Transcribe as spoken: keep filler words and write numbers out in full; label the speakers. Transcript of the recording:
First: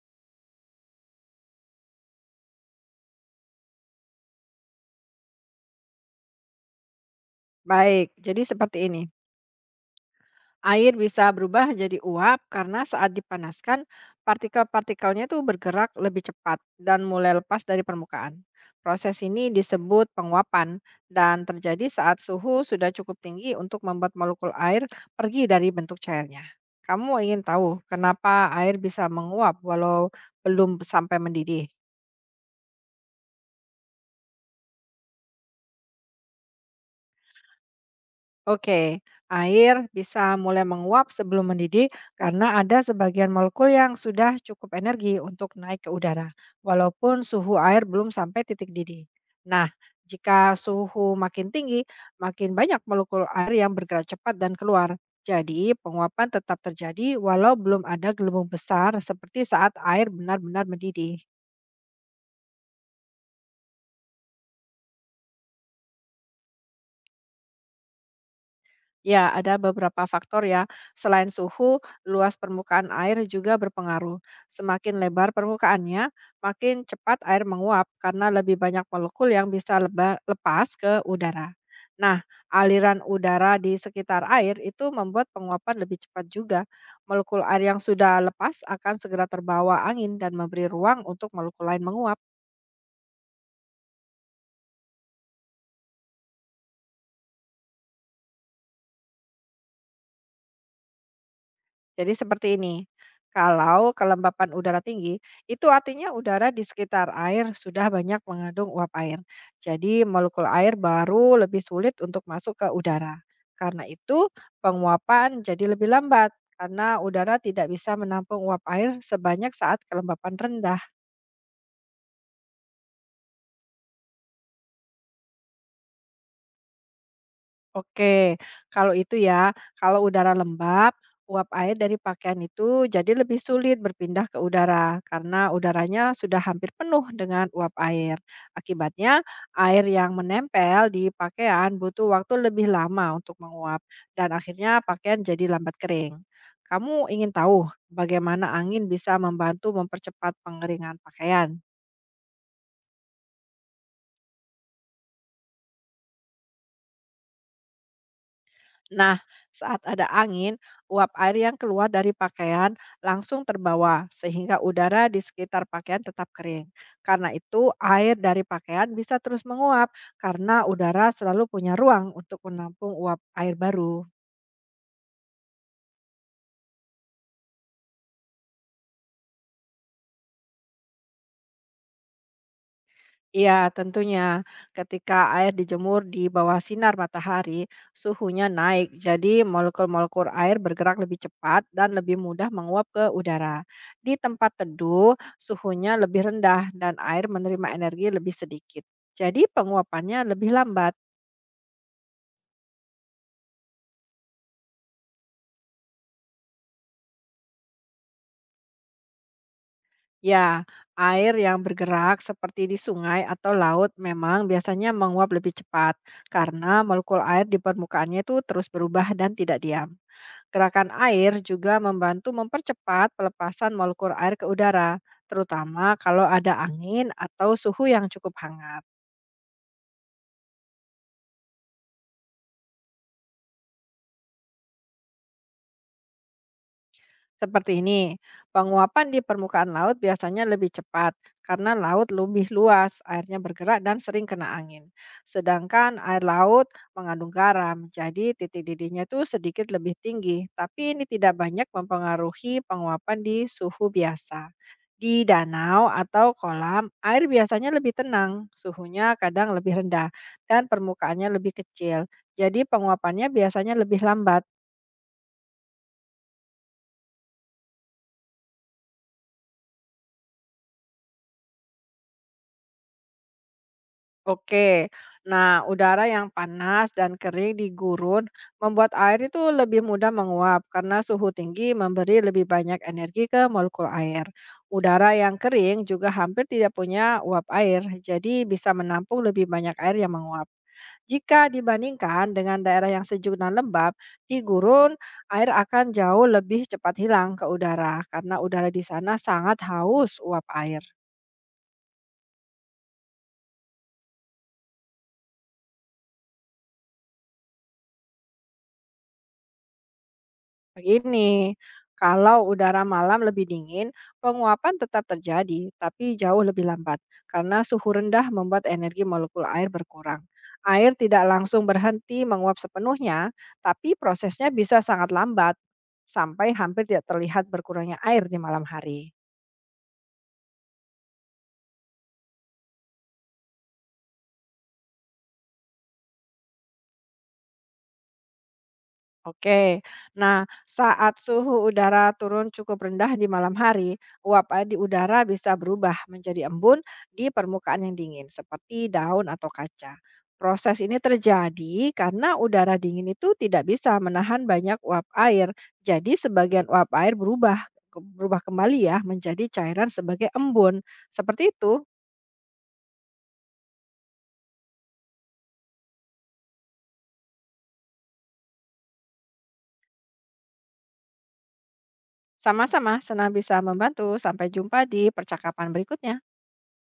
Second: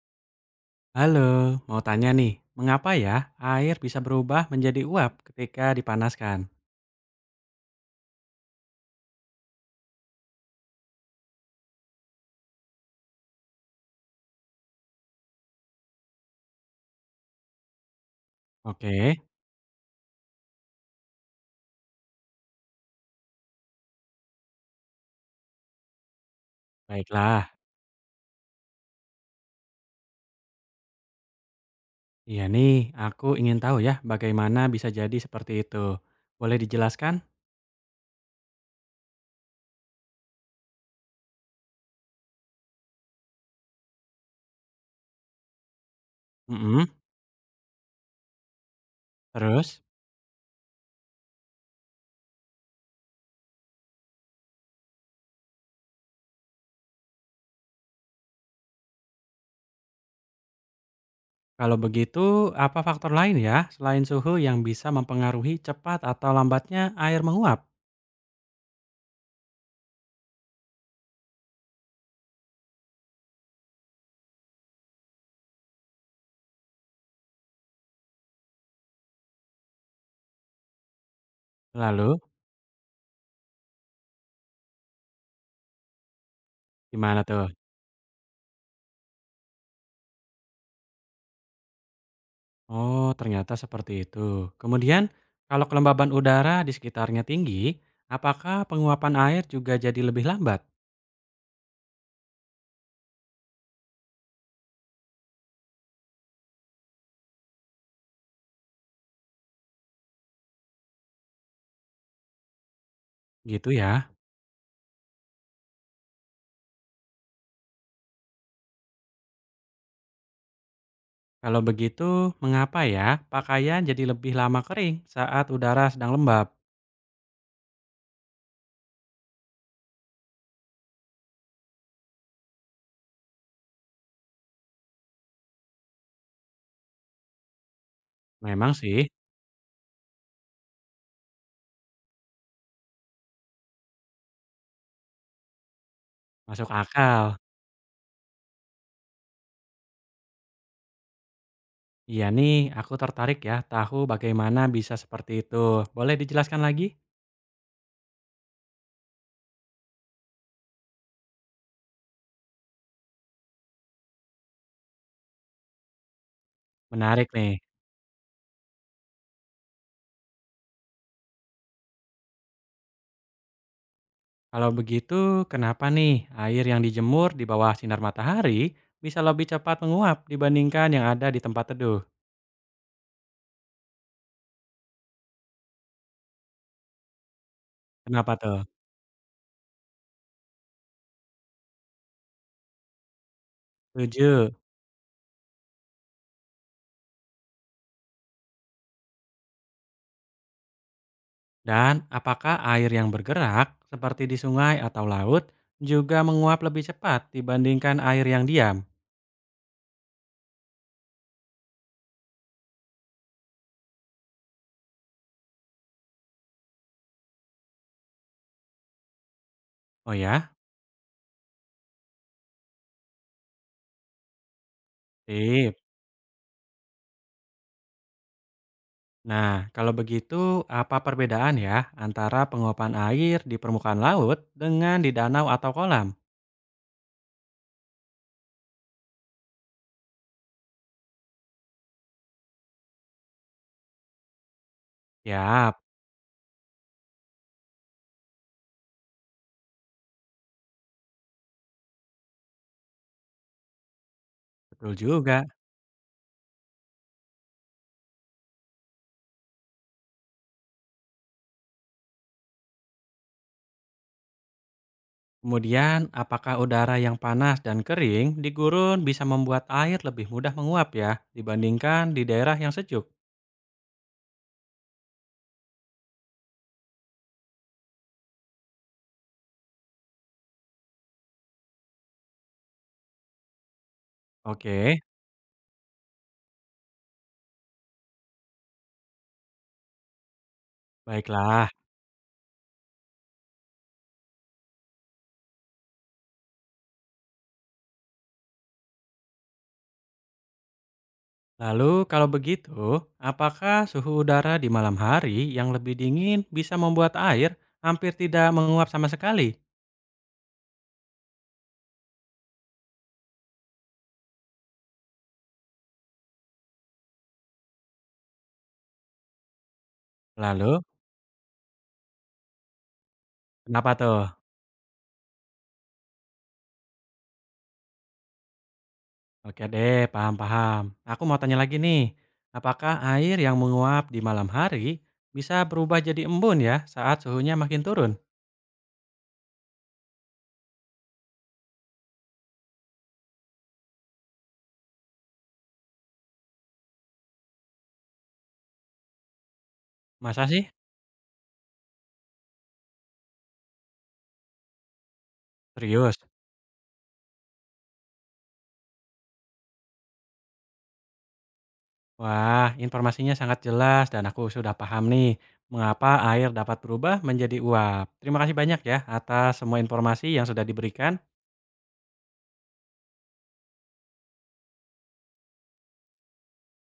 Speaker 1: Halo, mau tanya nih, mengapa ya air bisa berubah menjadi uap ketika dipanaskan?
Speaker 2: Baik, jadi seperti ini. Air bisa berubah jadi uap karena saat dipanaskan, partikel-partikelnya itu bergerak lebih cepat dan mulai lepas dari permukaan. Proses
Speaker 1: Oke,
Speaker 2: ini disebut penguapan dan terjadi saat suhu sudah cukup tinggi untuk membuat molekul air pergi dari bentuk cairnya. Kamu ingin
Speaker 1: baiklah.
Speaker 2: tahu kenapa air bisa menguap walau belum sampai mendidih?
Speaker 1: Iya nih, aku ingin tahu ya bagaimana bisa jadi seperti itu. Boleh dijelaskan?
Speaker 2: Oke, air bisa mulai menguap sebelum mendidih karena ada sebagian molekul yang sudah cukup energi untuk naik ke udara,
Speaker 1: Mm-mm.
Speaker 2: walaupun suhu air belum sampai titik didih. Nah,
Speaker 1: Terus,
Speaker 2: jika suhu makin tinggi, makin banyak molekul air yang bergerak cepat dan keluar. Jadi, penguapan tetap terjadi walau belum ada gelembung besar seperti saat air benar-benar mendidih.
Speaker 1: kalau begitu, apa faktor lain ya selain suhu yang bisa mempengaruhi cepat atau lambatnya air menguap?
Speaker 2: Ya, ada beberapa faktor ya. Selain suhu, luas permukaan air juga berpengaruh. Semakin lebar permukaannya, makin cepat air menguap karena lebih banyak molekul yang bisa leba- lepas ke udara.
Speaker 1: Lalu,
Speaker 2: Nah, aliran udara di sekitar air itu membuat penguapan lebih cepat juga.
Speaker 1: gimana
Speaker 2: Molekul
Speaker 1: tuh?
Speaker 2: air yang sudah lepas akan segera terbawa angin dan memberi ruang untuk molekul lain menguap.
Speaker 1: Oh, ternyata seperti itu. Kemudian, kalau kelembaban udara di sekitarnya tinggi, apakah penguapan air juga jadi lebih lambat?
Speaker 2: Jadi seperti ini, kalau kelembapan udara tinggi, itu artinya udara di sekitar air sudah banyak mengandung uap air. Jadi molekul air baru lebih sulit untuk masuk ke udara.
Speaker 1: Gitu
Speaker 2: Karena
Speaker 1: ya.
Speaker 2: itu, penguapan jadi lebih lambat karena udara tidak bisa menampung uap air sebanyak saat kelembapan rendah.
Speaker 1: Kalau begitu, mengapa ya pakaian jadi lebih lama kering saat udara sedang lembab?
Speaker 2: Oke, kalau itu ya, kalau udara lembab, uap air dari pakaian itu jadi lebih sulit berpindah ke udara karena udaranya sudah hampir penuh dengan uap air.
Speaker 1: Memang sih,
Speaker 2: Akibatnya, air yang menempel di pakaian butuh waktu lebih lama untuk menguap dan akhirnya pakaian jadi lambat kering.
Speaker 1: masuk
Speaker 2: Kamu ingin
Speaker 1: akal.
Speaker 2: tahu bagaimana angin bisa membantu mempercepat pengeringan pakaian?
Speaker 1: Iya nih, aku tertarik ya tahu bagaimana bisa seperti itu. Boleh dijelaskan lagi?
Speaker 2: Nah, saat ada angin, uap air yang keluar dari pakaian langsung terbawa, sehingga udara di sekitar pakaian tetap kering.
Speaker 1: Menarik
Speaker 2: Karena
Speaker 1: nih.
Speaker 2: itu, air dari pakaian bisa terus menguap, karena udara selalu punya ruang untuk menampung uap air baru.
Speaker 1: Kalau begitu, kenapa nih air yang dijemur di bawah sinar matahari bisa lebih cepat menguap dibandingkan yang ada di tempat teduh?
Speaker 2: Iya, tentunya. Ketika air dijemur di bawah sinar matahari,
Speaker 1: Kenapa
Speaker 2: suhunya
Speaker 1: tuh?
Speaker 2: naik. Jadi, molekul-molekul air bergerak lebih cepat dan lebih mudah menguap ke udara. Di
Speaker 1: Setuju.
Speaker 2: tempat teduh, suhunya lebih rendah dan air menerima energi lebih sedikit. Jadi, penguapannya lebih lambat.
Speaker 1: Dan apakah air yang bergerak seperti di sungai atau laut juga menguap lebih cepat dibandingkan air yang diam?
Speaker 2: Ya, air yang bergerak seperti di sungai atau laut memang biasanya menguap lebih cepat karena molekul air di permukaannya itu terus berubah dan tidak diam.
Speaker 1: Oh ya,
Speaker 2: Gerakan air juga membantu mempercepat pelepasan molekul air ke udara,
Speaker 1: sip.
Speaker 2: terutama kalau ada angin atau suhu yang cukup hangat.
Speaker 1: Nah, kalau begitu apa perbedaan ya antara penguapan air di permukaan laut dengan di danau atau kolam?
Speaker 2: Seperti ini, penguapan di permukaan laut biasanya lebih cepat karena laut lebih luas, airnya bergerak dan sering kena angin.
Speaker 1: Yap,
Speaker 2: Sedangkan air laut mengandung garam, jadi titik didihnya itu sedikit lebih tinggi, tapi ini tidak banyak mempengaruhi penguapan di suhu biasa.
Speaker 1: betul
Speaker 2: Di
Speaker 1: juga.
Speaker 2: danau atau kolam, air biasanya lebih tenang, suhunya kadang lebih rendah, dan permukaannya lebih kecil. Jadi penguapannya biasanya lebih lambat.
Speaker 1: Kemudian, apakah udara yang panas dan kering di gurun bisa membuat air lebih mudah menguap ya dibandingkan di daerah yang sejuk?
Speaker 2: Oke, nah udara yang panas dan kering di gurun membuat air itu lebih mudah menguap karena suhu tinggi memberi lebih banyak energi ke molekul air.
Speaker 1: Oke,
Speaker 2: Udara yang kering juga hampir tidak punya uap air, jadi bisa menampung lebih banyak air yang menguap. Jika
Speaker 1: baiklah.
Speaker 2: dibandingkan dengan daerah yang sejuk dan lembab, di gurun air akan jauh lebih cepat hilang ke udara karena udara di sana sangat haus uap air.
Speaker 1: Lalu kalau begitu, apakah suhu udara di malam hari yang lebih dingin bisa membuat air hampir tidak menguap sama sekali?
Speaker 2: Begini, kalau udara malam lebih dingin, penguapan tetap terjadi, tapi jauh lebih lambat karena suhu rendah membuat energi molekul air berkurang.
Speaker 1: Lalu,
Speaker 2: Air tidak langsung berhenti menguap sepenuhnya,
Speaker 1: kenapa
Speaker 2: tapi
Speaker 1: tuh?
Speaker 2: prosesnya bisa sangat lambat sampai hampir tidak terlihat berkurangnya air di malam hari.
Speaker 1: Oke deh, paham-paham. Aku mau tanya lagi nih, apakah air yang menguap di malam hari bisa berubah jadi embun ya saat suhunya makin turun?
Speaker 2: Oke, nah saat suhu udara turun cukup rendah di malam hari, uap air di udara bisa berubah menjadi embun di permukaan yang dingin, seperti daun atau kaca.
Speaker 1: Masa sih?
Speaker 2: Proses ini terjadi karena udara dingin itu tidak bisa menahan banyak uap air,
Speaker 1: Serius?
Speaker 2: jadi sebagian uap air berubah ke- berubah kembali ya menjadi cairan sebagai embun. Seperti itu,
Speaker 1: Wah, informasinya sangat jelas dan aku sudah paham nih mengapa air dapat berubah menjadi uap. Terima kasih banyak ya atas semua informasi yang sudah diberikan.
Speaker 2: sama-sama senang bisa membantu. Sampai jumpa di percakapan berikutnya.